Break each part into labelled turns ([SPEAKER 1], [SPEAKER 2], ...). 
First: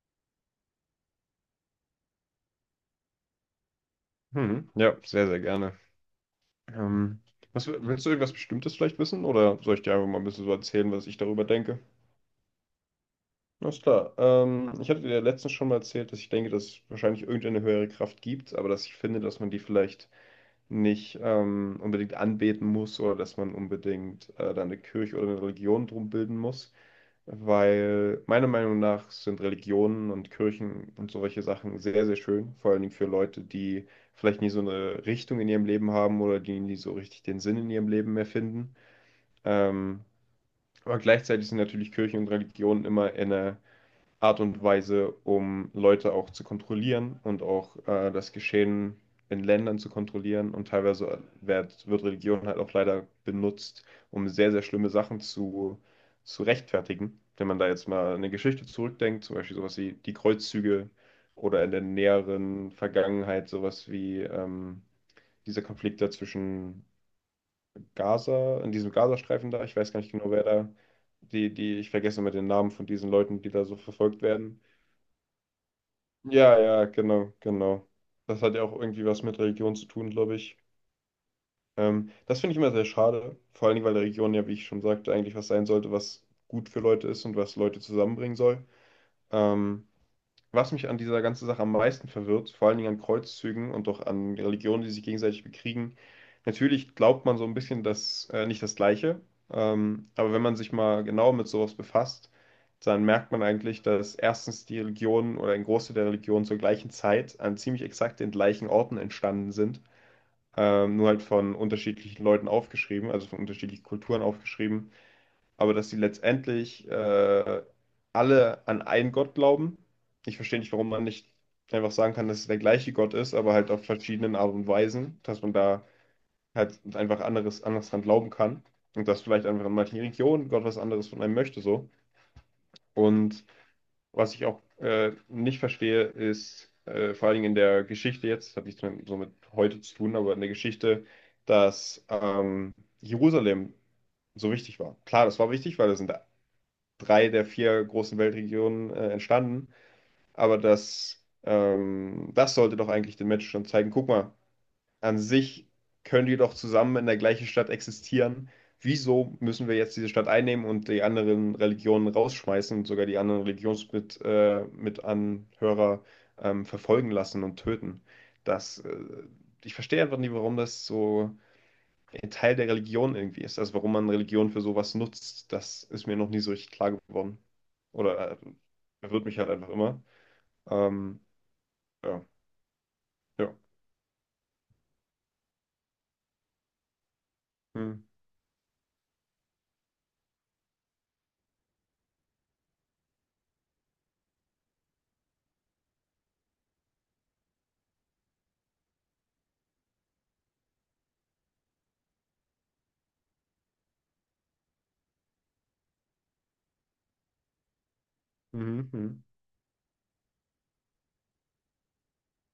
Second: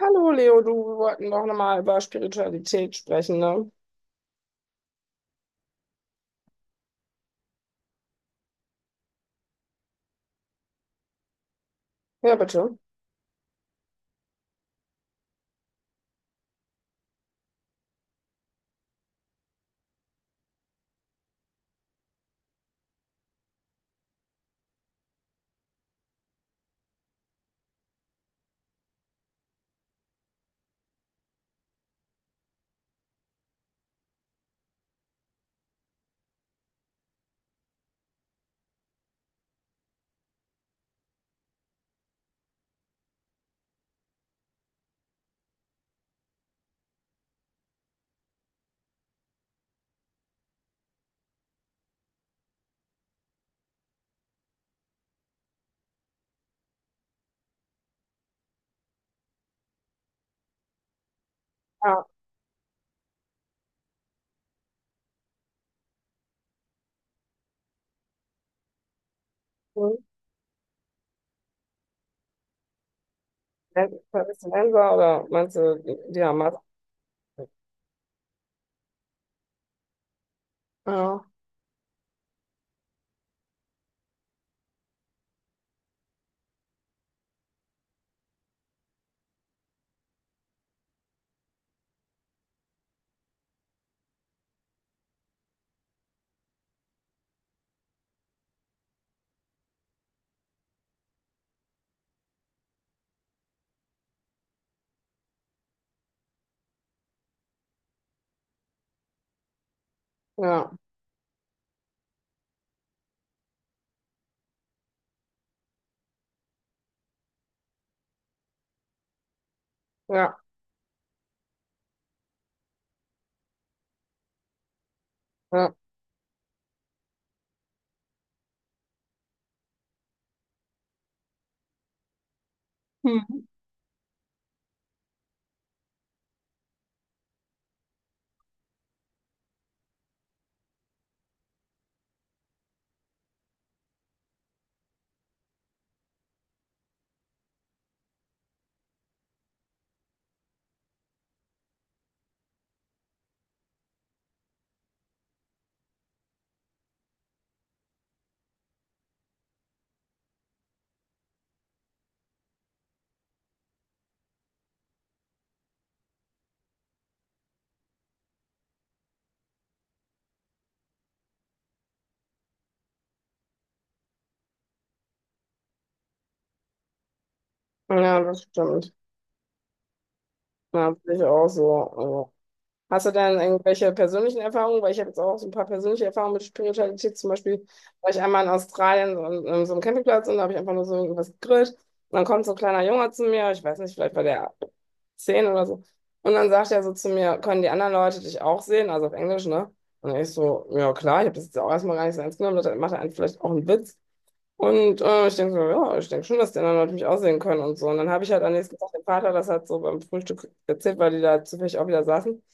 [SPEAKER 1] Hallo Leo, du, wir wollten doch nochmal über Spiritualität sprechen, ne?
[SPEAKER 2] Mhm. Ja, sehr, sehr gerne. Ähm, Willst du irgendwas Bestimmtes vielleicht wissen oder soll ich dir einfach mal ein bisschen so erzählen, was ich darüber denke?
[SPEAKER 1] Ja, bitte.
[SPEAKER 2] Alles klar. Ich hatte dir ja letztens schon mal erzählt, dass ich denke, dass es wahrscheinlich irgendeine höhere Kraft gibt, aber dass ich finde, dass man die vielleicht nicht unbedingt anbeten muss oder dass man unbedingt da eine Kirche oder eine Religion drum bilden muss, weil meiner Meinung nach sind Religionen und Kirchen und solche Sachen sehr, sehr schön, vor allen Dingen für Leute, die vielleicht nie so eine Richtung in ihrem Leben haben oder die nie so richtig den Sinn in ihrem Leben mehr finden. Ähm, aber gleichzeitig sind natürlich Kirchen und Religionen immer in einer Art und Weise, um Leute auch zu kontrollieren und auch das Geschehen in Ländern zu kontrollieren. Und teilweise wird Religion halt auch leider benutzt, um sehr, sehr schlimme Sachen zu rechtfertigen. Wenn man da jetzt mal eine Geschichte zurückdenkt, zum Beispiel sowas wie die Kreuzzüge oder in der
[SPEAKER 1] Ja.
[SPEAKER 2] näheren Vergangenheit sowas wie dieser Konflikt da zwischen Gaza, in diesem Gazastreifen da, ich weiß
[SPEAKER 1] Hm.
[SPEAKER 2] gar nicht genau, wer da, ich vergesse immer den Namen von diesen Leuten, die da so verfolgt werden.
[SPEAKER 1] Palästinenser oder meinst du die Hamas?
[SPEAKER 2] Ja, ja, genau, genau. Das hat ja auch irgendwie was mit Religion zu tun, glaube ich.
[SPEAKER 1] Ja,
[SPEAKER 2] Das finde ich immer sehr schade, vor allen Dingen, weil Religion ja, wie ich schon sagte, eigentlich was sein sollte, was gut für Leute ist und was Leute zusammenbringen soll. Ähm, Was mich an dieser ganzen Sache am meisten verwirrt, vor allen Dingen an Kreuzzügen und auch an Religionen, die sich gegenseitig bekriegen, natürlich glaubt man so ein bisschen nicht das Gleiche, aber wenn man sich mal genau mit sowas befasst, dann merkt man eigentlich, dass erstens die Religionen oder ein Großteil der Religionen zur gleichen Zeit an ziemlich exakt den gleichen Orten entstanden sind,
[SPEAKER 1] ja,
[SPEAKER 2] nur halt von unterschiedlichen Leuten aufgeschrieben, also von unterschiedlichen Kulturen aufgeschrieben, aber dass sie letztendlich alle an einen Gott glauben.
[SPEAKER 1] ja,
[SPEAKER 2] Ich verstehe nicht, warum man nicht einfach sagen kann, dass es der gleiche Gott ist, aber halt auf verschiedenen Art und Weisen, dass man
[SPEAKER 1] ja.
[SPEAKER 2] da halt einfach anders dran glauben kann und dass vielleicht einfach in manchen Religionen Gott was anderes von einem möchte so.
[SPEAKER 1] Hm.
[SPEAKER 2] Und was ich auch nicht verstehe, ist vor allen Dingen in der Geschichte jetzt, das hat nichts mehr so mit heute zu tun, aber in der Geschichte, dass Jerusalem so wichtig war. Klar, das war wichtig, weil da sind drei der vier großen Weltregionen entstanden. Aber das sollte doch eigentlich den Menschen schon zeigen. Guck mal, an sich können die doch zusammen in der gleichen Stadt existieren. Wieso müssen wir jetzt diese Stadt einnehmen und die anderen Religionen rausschmeißen und sogar die anderen Religionsmitanhörer Mitanhörer, verfolgen lassen und töten? Das, äh, Ich verstehe einfach nicht, warum das so ein Teil der Religion irgendwie ist. Also warum man Religion für sowas nutzt, das ist mir noch nie so richtig klar geworden.
[SPEAKER 1] Ja,
[SPEAKER 2] Oder
[SPEAKER 1] das stimmt.
[SPEAKER 2] verwirrt mich halt einfach immer.
[SPEAKER 1] Ja, sehe
[SPEAKER 2] Ähm,
[SPEAKER 1] ich auch so.
[SPEAKER 2] ja,
[SPEAKER 1] Also. Hast du denn
[SPEAKER 2] ja.
[SPEAKER 1] irgendwelche persönlichen Erfahrungen? Weil ich habe jetzt auch so ein paar persönliche Erfahrungen mit Spiritualität. Zum Beispiel
[SPEAKER 2] Hm.
[SPEAKER 1] war ich einmal in Australien so an so einem Campingplatz und da habe ich einfach nur so irgendwas gegrillt. Und dann kommt so ein kleiner Junge zu mir. Ich weiß nicht, vielleicht war der 10 oder so. Und dann sagt er so zu mir, können die anderen Leute dich auch sehen? Also auf Englisch, ne? Und ich so, ja klar, ich habe das jetzt auch erstmal gar nicht so ernst genommen. Da macht er einen vielleicht auch einen Witz. Und ich denke so, ja, ich denke schon, dass die anderen Leute mich aussehen können und so. Und dann habe ich halt am nächsten Tag
[SPEAKER 2] Mhm,
[SPEAKER 1] dem
[SPEAKER 2] mhm.
[SPEAKER 1] Vater das halt so beim Frühstück erzählt, weil die da zufällig auch wieder saßen. Und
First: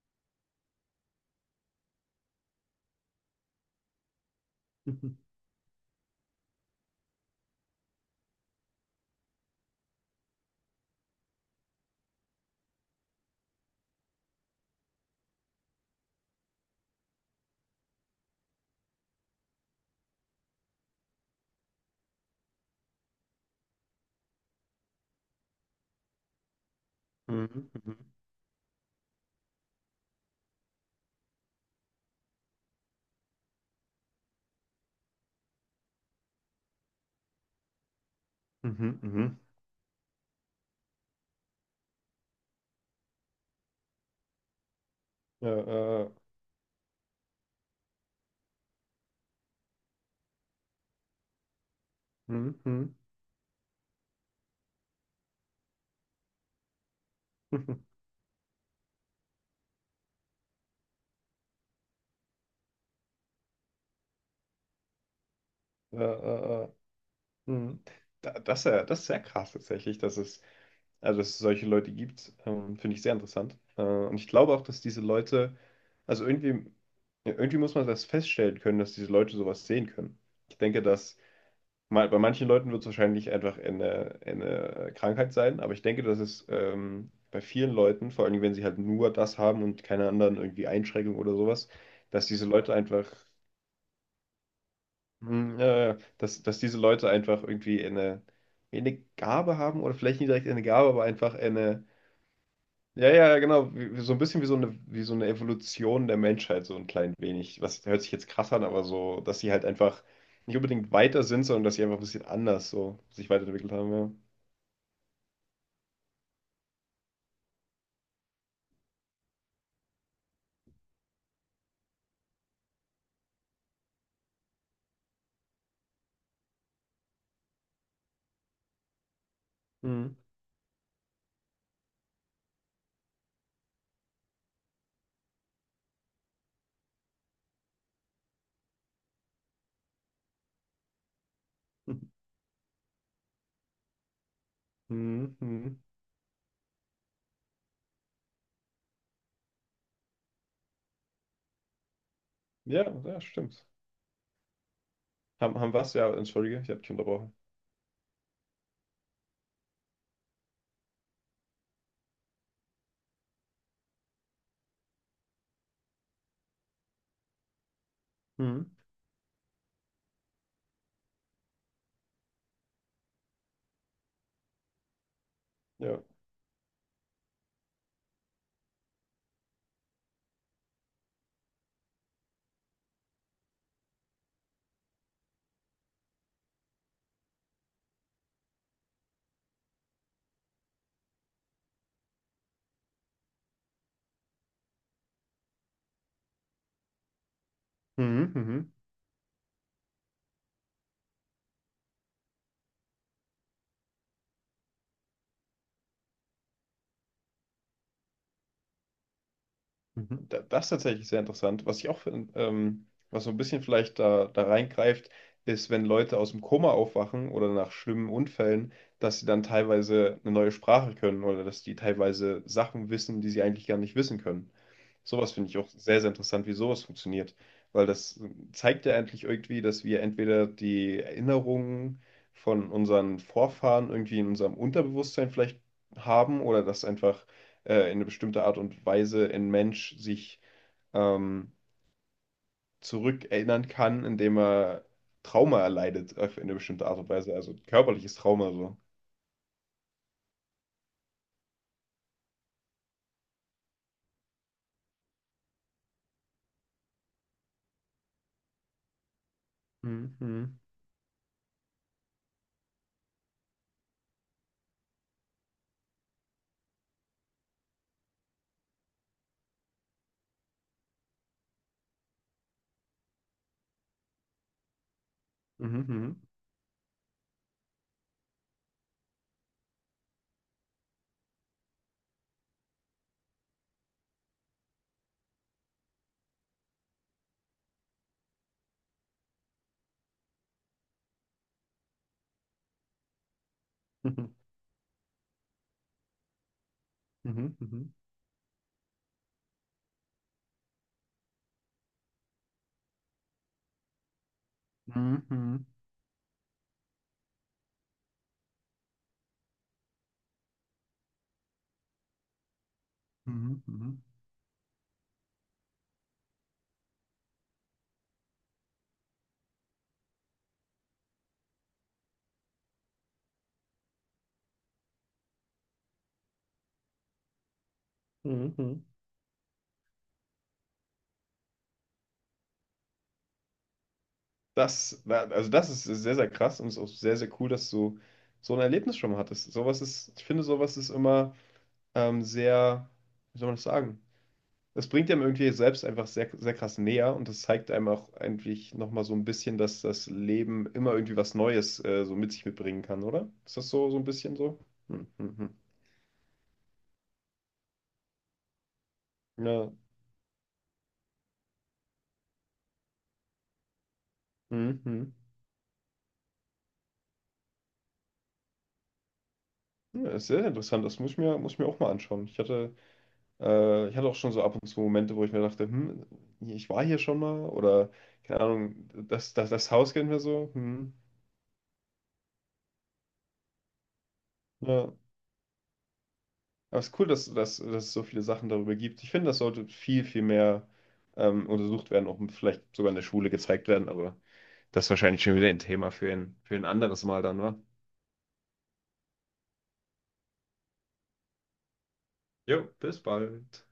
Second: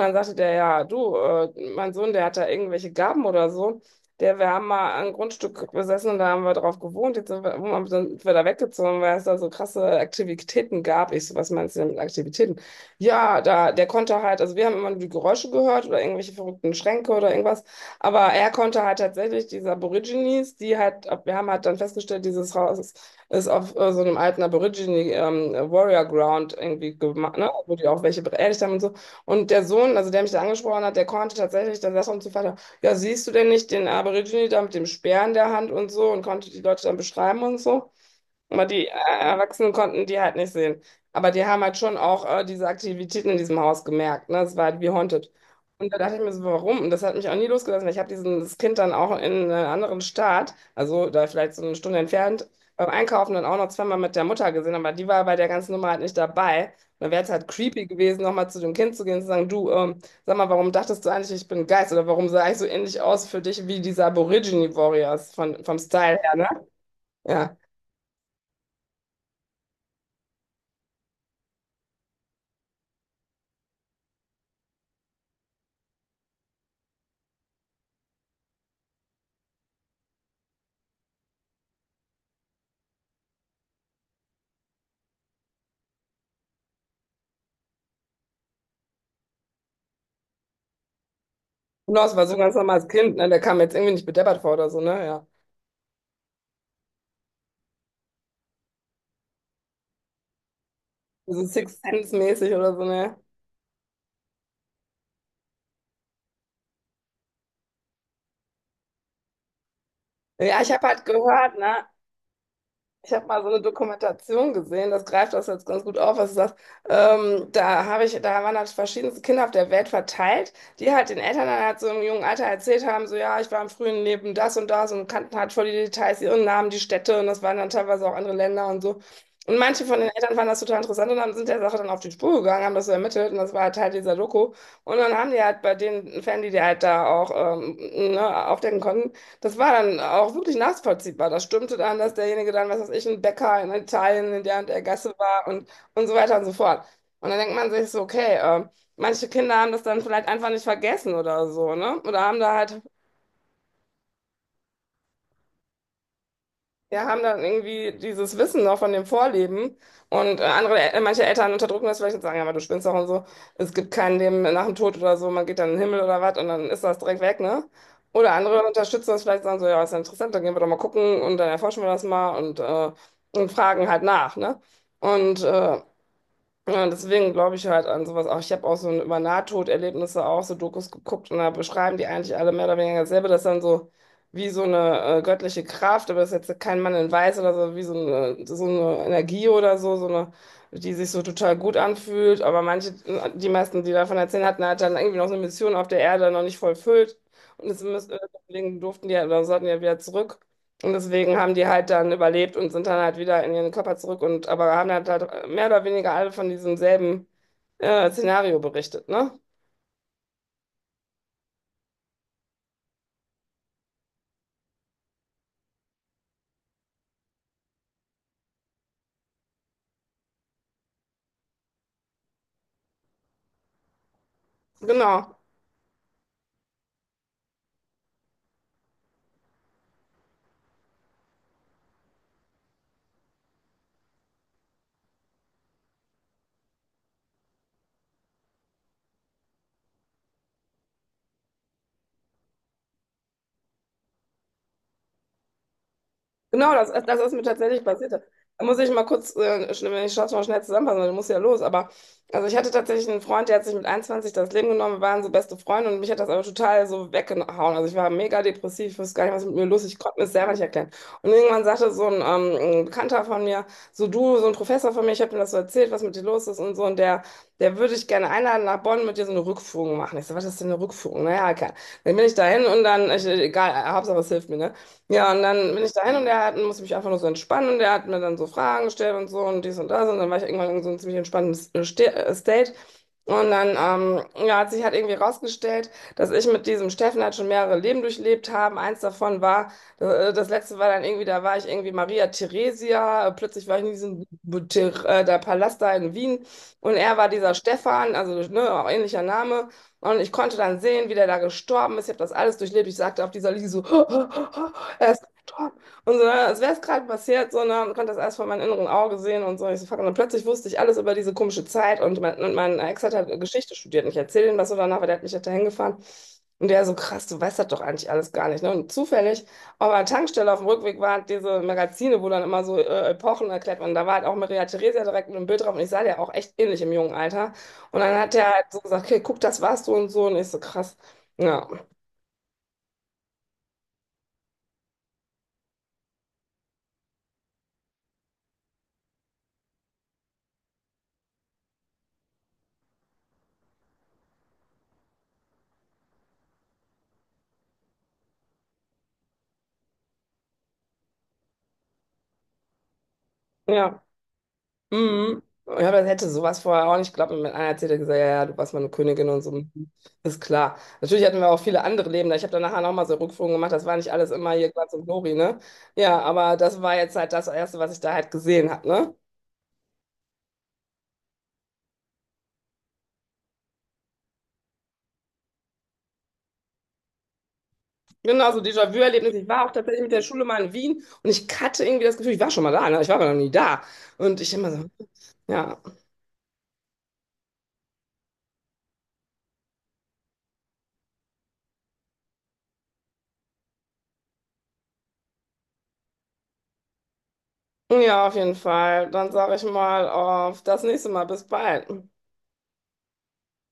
[SPEAKER 1] dann sagte der, ja, du, mein Sohn, der hat da irgendwelche Gaben oder so. Der, wir haben mal ein Grundstück besessen und da haben wir drauf gewohnt. Jetzt sind wir, wo sind wir da weggezogen, weil es da so krasse Aktivitäten gab. Ich so, was meinst du denn mit Aktivitäten? Ja, da, der konnte halt, also wir haben immer nur die Geräusche gehört oder irgendwelche verrückten Schränke oder irgendwas. Aber er konnte halt tatsächlich diese Aborigines, die halt, wir haben halt dann festgestellt, dieses Haus ist auf so einem alten Aborigine Warrior Ground irgendwie gemacht, ne?
[SPEAKER 2] Mhm,
[SPEAKER 1] Wo die
[SPEAKER 2] mhm,
[SPEAKER 1] auch welche beerdigt haben und so. Und der Sohn, also der mich da angesprochen hat, der konnte tatsächlich, dann saß er uns zu Vater, ja, siehst du denn nicht den Aborigine da mit dem Speer in der Hand und so und konnte die Leute dann beschreiben und so. Aber die
[SPEAKER 2] mhm, mhm.
[SPEAKER 1] Erwachsenen konnten die halt nicht sehen. Aber die haben halt schon auch diese Aktivitäten in diesem Haus gemerkt. Ne? Es war halt wie Haunted.
[SPEAKER 2] Ja,
[SPEAKER 1] Und da dachte ich mir so, warum? Und das hat mich auch nie losgelassen. Ich habe dieses Kind dann auch in einem anderen Staat, also da vielleicht so eine Stunde entfernt,
[SPEAKER 2] mhm,
[SPEAKER 1] beim
[SPEAKER 2] mhm.
[SPEAKER 1] Einkaufen dann auch noch zweimal mit der Mutter gesehen. Aber die war bei der ganzen Nummer halt nicht dabei. Und dann wäre es halt creepy gewesen, nochmal zu dem Kind zu gehen und zu sagen, du, sag mal, warum dachtest du eigentlich, ich bin ein Geist? Oder warum sah ich so ähnlich aus für dich wie diese Aborigine Warriors von, vom
[SPEAKER 2] Ja,
[SPEAKER 1] Style her, ne?
[SPEAKER 2] äh, äh,
[SPEAKER 1] Ja.
[SPEAKER 2] mhm. Das ist ja, das ist sehr krass tatsächlich, dass es also, dass es solche Leute gibt, finde ich sehr interessant. Und ich glaube auch, dass diese Leute, also irgendwie, ja, irgendwie muss man das feststellen können, dass diese Leute sowas sehen können. Ich denke, dass mal, bei manchen Leuten wird es wahrscheinlich einfach eine Krankheit sein, aber ich denke, dass es bei vielen Leuten, vor allem wenn sie halt nur das haben und keine anderen irgendwie Einschränkungen oder sowas,
[SPEAKER 1] Genau, das war
[SPEAKER 2] dass
[SPEAKER 1] so ein
[SPEAKER 2] diese
[SPEAKER 1] ganz
[SPEAKER 2] Leute
[SPEAKER 1] normales
[SPEAKER 2] einfach,
[SPEAKER 1] Kind, ne? Der kam jetzt irgendwie nicht bedeppert vor oder so, ne? Ja.
[SPEAKER 2] hm, ja, ja, ja, dass diese Leute einfach irgendwie eine, Gabe haben oder vielleicht nicht direkt eine Gabe, aber einfach
[SPEAKER 1] So Sixth
[SPEAKER 2] eine.
[SPEAKER 1] Sense-mäßig oder so,
[SPEAKER 2] Ja,
[SPEAKER 1] ne?
[SPEAKER 2] ja, genau. So ein bisschen wie so eine Evolution der Menschheit, so ein klein wenig. Was hört sich jetzt krass an, aber so, dass sie halt einfach nicht
[SPEAKER 1] Ja, ich habe
[SPEAKER 2] unbedingt
[SPEAKER 1] halt
[SPEAKER 2] weiter sind,
[SPEAKER 1] gehört,
[SPEAKER 2] sondern dass sie
[SPEAKER 1] ne?
[SPEAKER 2] einfach ein bisschen anders so
[SPEAKER 1] Ich habe
[SPEAKER 2] sich
[SPEAKER 1] mal so eine
[SPEAKER 2] weiterentwickelt haben, ja.
[SPEAKER 1] Dokumentation gesehen, das greift das jetzt ganz gut auf, was du sagst. Da habe ich, da waren halt verschiedenste Kinder auf der Welt verteilt, die halt den Eltern dann halt so im jungen Alter erzählt haben, so ja, ich war im frühen Leben das und das und kannten halt voll die Details, ihren Namen, die Städte und das waren dann teilweise auch andere Länder und so. Und manche von den
[SPEAKER 2] Hm.
[SPEAKER 1] Eltern fanden das total interessant und sind der Sache dann auf die Spur gegangen, haben das so ermittelt und das war halt Teil dieser Doku. Und dann haben die halt bei den Fans, die die halt da auch ähm, ne, aufdecken konnten, das war dann auch wirklich nachvollziehbar. Das stimmte dann, dass derjenige dann, was weiß ich, ein Bäcker in Italien in der und der Gasse
[SPEAKER 2] Hm,
[SPEAKER 1] war
[SPEAKER 2] hm.
[SPEAKER 1] und so weiter und so fort. Und dann denkt man sich so, okay, manche Kinder haben das dann vielleicht einfach nicht vergessen oder so, ne? Oder haben da halt
[SPEAKER 2] Ja, ja, stimmt. Haben was? Ja, entschuldige, ich habe dich
[SPEAKER 1] ja, haben
[SPEAKER 2] unterbrochen.
[SPEAKER 1] dann irgendwie dieses Wissen noch von dem Vorleben. Und andere, manche Eltern unterdrücken das vielleicht und sagen, ja, aber du spinnst doch und so. Es gibt kein Leben nach dem Tod oder so, man geht dann in den Himmel oder was und dann ist das direkt weg, ne? Oder andere
[SPEAKER 2] Hm.
[SPEAKER 1] unterstützen das vielleicht, sagen so, ja, ist ja interessant, dann gehen wir doch mal gucken und dann erforschen wir das mal und fragen halt nach, ne? Und
[SPEAKER 2] Ja.
[SPEAKER 1] ja, deswegen glaube ich halt an sowas auch. Ich habe auch so über Nahtoderlebnisse auch so Dokus geguckt und da beschreiben die eigentlich alle mehr oder weniger dasselbe, dass dann so wie so eine göttliche Kraft, aber das ist jetzt kein Mann in Weiß oder so, wie so eine Energie oder so, so eine, die sich so total gut anfühlt. Aber manche, die meisten, die davon erzählen hatten, hat dann irgendwie noch so eine Mission auf der Erde noch nicht vollfüllt. Und das müssen,
[SPEAKER 2] Hm, hm.
[SPEAKER 1] deswegen durften die ja, oder sollten die ja wieder zurück. Und deswegen haben die halt dann überlebt und sind dann halt wieder in ihren Körper zurück und aber haben halt mehr oder weniger alle von diesem selben Szenario berichtet, ne?
[SPEAKER 2] Mhm. Das ist tatsächlich sehr interessant. Was ich auch finde, was so ein bisschen vielleicht da reingreift, ist, wenn Leute aus dem Koma aufwachen oder nach schlimmen Unfällen, dass sie dann teilweise eine neue Sprache können oder dass die teilweise Sachen wissen, die sie eigentlich gar nicht wissen können. Sowas
[SPEAKER 1] Genau.
[SPEAKER 2] finde ich auch sehr, sehr interessant, wie sowas funktioniert. Weil das zeigt ja eigentlich irgendwie, dass wir entweder die Erinnerungen von unseren Vorfahren irgendwie in unserem Unterbewusstsein vielleicht haben oder dass einfach in eine bestimmte Art und Weise ein Mensch sich ähm, zurückerinnern kann, indem er Trauma erleidet, in eine
[SPEAKER 1] Genau,
[SPEAKER 2] bestimmte
[SPEAKER 1] das,
[SPEAKER 2] Art und
[SPEAKER 1] das ist
[SPEAKER 2] Weise,
[SPEAKER 1] mir
[SPEAKER 2] also
[SPEAKER 1] tatsächlich passiert.
[SPEAKER 2] körperliches Trauma
[SPEAKER 1] Da
[SPEAKER 2] so.
[SPEAKER 1] muss ich mal kurz, wenn ich schaffe, mal schnell zusammenfassen, weil du musst ja los. Aber also ich hatte tatsächlich einen Freund, der hat sich mit 21 das Leben genommen. Wir waren so beste Freunde und mich hat das aber total so weggehauen. Also ich war mega depressiv, ich wusste gar nicht, was mit mir los ist. Ich
[SPEAKER 2] Mhm,
[SPEAKER 1] konnte mir das selber
[SPEAKER 2] mhm,
[SPEAKER 1] nicht erklären. Und irgendwann sagte so ein Bekannter von mir, so du, so ein Professor von mir, ich habe ihm das so erzählt, was mit dir los ist und so. Und der, der würde ich gerne einladen nach Bonn mit dir so eine Rückführung machen. Ich so, was ist denn eine Rückführung? Naja, okay. Dann bin ich dahin und dann, ich, egal, Hauptsache es hilft mir, ne? Ja, und dann bin ich
[SPEAKER 2] mhm,
[SPEAKER 1] dahin und er hat, musste mich einfach nur so entspannen und er hat mir dann so Fragen gestellt und so und dies und das und dann war ich irgendwann in so einem ziemlich entspannten State. Und dann ja, hat sich halt irgendwie rausgestellt, dass ich mit diesem Steffen halt schon mehrere Leben durchlebt habe. Eins davon war, das letzte war dann irgendwie, da war ich irgendwie Maria Theresia, plötzlich war ich in diesem
[SPEAKER 2] mhm,
[SPEAKER 1] Der Palast da in Wien und er war dieser
[SPEAKER 2] mhm, mhm,
[SPEAKER 1] Stefan, also ne, auch ähnlicher Name. Und ich konnte dann sehen, wie der da gestorben ist. Ich habe das alles durchlebt. Ich sagte auf dieser Liege so, er ist
[SPEAKER 2] mhm, mhm,
[SPEAKER 1] gestorben. Und so, ne, als wäre es gerade passiert, so, ne, und konnte das alles vor meinem inneren Auge sehen und so. Ich so, fuck. Und dann plötzlich wusste ich alles über diese komische Zeit. Und mein Ex hat halt Geschichte
[SPEAKER 2] mhm,
[SPEAKER 1] studiert. Und ich erzähle ihm das so danach, weil der hat mich halt dahin gefahren. Und der so, krass, du weißt das doch eigentlich alles gar nicht. Ne? Und zufällig auf einer Tankstelle auf dem Rückweg waren diese Magazine, wo dann immer so Epochen erklärt werden. Da war halt auch Maria Theresia direkt mit einem Bild drauf. Und ich sah der auch echt ähnlich im jungen Alter. Und dann hat er
[SPEAKER 2] mhm,
[SPEAKER 1] halt so
[SPEAKER 2] mhm.
[SPEAKER 1] gesagt, okay, guck, das warst du und so. Und ich so, krass. Ja,
[SPEAKER 2] Das, war Also das ist sehr, sehr krass und ist auch sehr, sehr cool, dass du so ein Erlebnis schon mal hattest. Ich finde, sowas ist immer sehr, wie soll man das sagen? Das bringt einem irgendwie selbst einfach sehr, sehr krass näher und das zeigt einem auch eigentlich nochmal so ein bisschen, dass das Leben immer irgendwie was Neues so mit sich mitbringen kann, oder? Ist das so, so
[SPEAKER 1] ja.
[SPEAKER 2] ein bisschen so? Hm, hm,
[SPEAKER 1] Mhm.
[SPEAKER 2] hm.
[SPEAKER 1] Ja, aber das hätte sowas vorher auch nicht geglaubt. Und mit einer erzählt er gesagt, ja, ja, du warst meine Königin und so.
[SPEAKER 2] Ja,
[SPEAKER 1] Mhm. Ist klar. Natürlich hatten wir auch viele andere Leben. Ich habe dann nachher nochmal so Rückführungen gemacht. Das war nicht alles immer hier
[SPEAKER 2] hm,
[SPEAKER 1] Glanz und
[SPEAKER 2] hm.
[SPEAKER 1] Glory, ne? Ja, aber das war jetzt halt das Erste, was ich da halt gesehen habe, ne?
[SPEAKER 2] Ja, ist sehr interessant. Das muss ich mir auch mal anschauen. Ich hatte auch schon so ab und zu Momente, wo ich mir dachte, ich war hier schon mal oder keine
[SPEAKER 1] Genau, so
[SPEAKER 2] Ahnung,
[SPEAKER 1] Déjà-vu-Erlebnis. Ich war
[SPEAKER 2] das
[SPEAKER 1] auch
[SPEAKER 2] Haus
[SPEAKER 1] tatsächlich
[SPEAKER 2] kennen
[SPEAKER 1] mit
[SPEAKER 2] wir
[SPEAKER 1] der Schule
[SPEAKER 2] so.
[SPEAKER 1] mal in
[SPEAKER 2] Hm,
[SPEAKER 1] Wien und ich hatte irgendwie das Gefühl, ich war schon mal da, ne? Ich war aber noch nie da. Und ich immer so,
[SPEAKER 2] ja.
[SPEAKER 1] ja.
[SPEAKER 2] Aber es ist cool, dass es so viele Sachen darüber gibt. Ich finde, das sollte viel, viel mehr untersucht werden, auch vielleicht sogar in der Schule gezeigt werden, aber das ist wahrscheinlich schon wieder ein Thema für ein anderes Mal dann, wa?
[SPEAKER 1] Ja, auf jeden Fall. Dann sage ich mal auf das nächste Mal. Bis bald.
[SPEAKER 2] Jo, bis bald.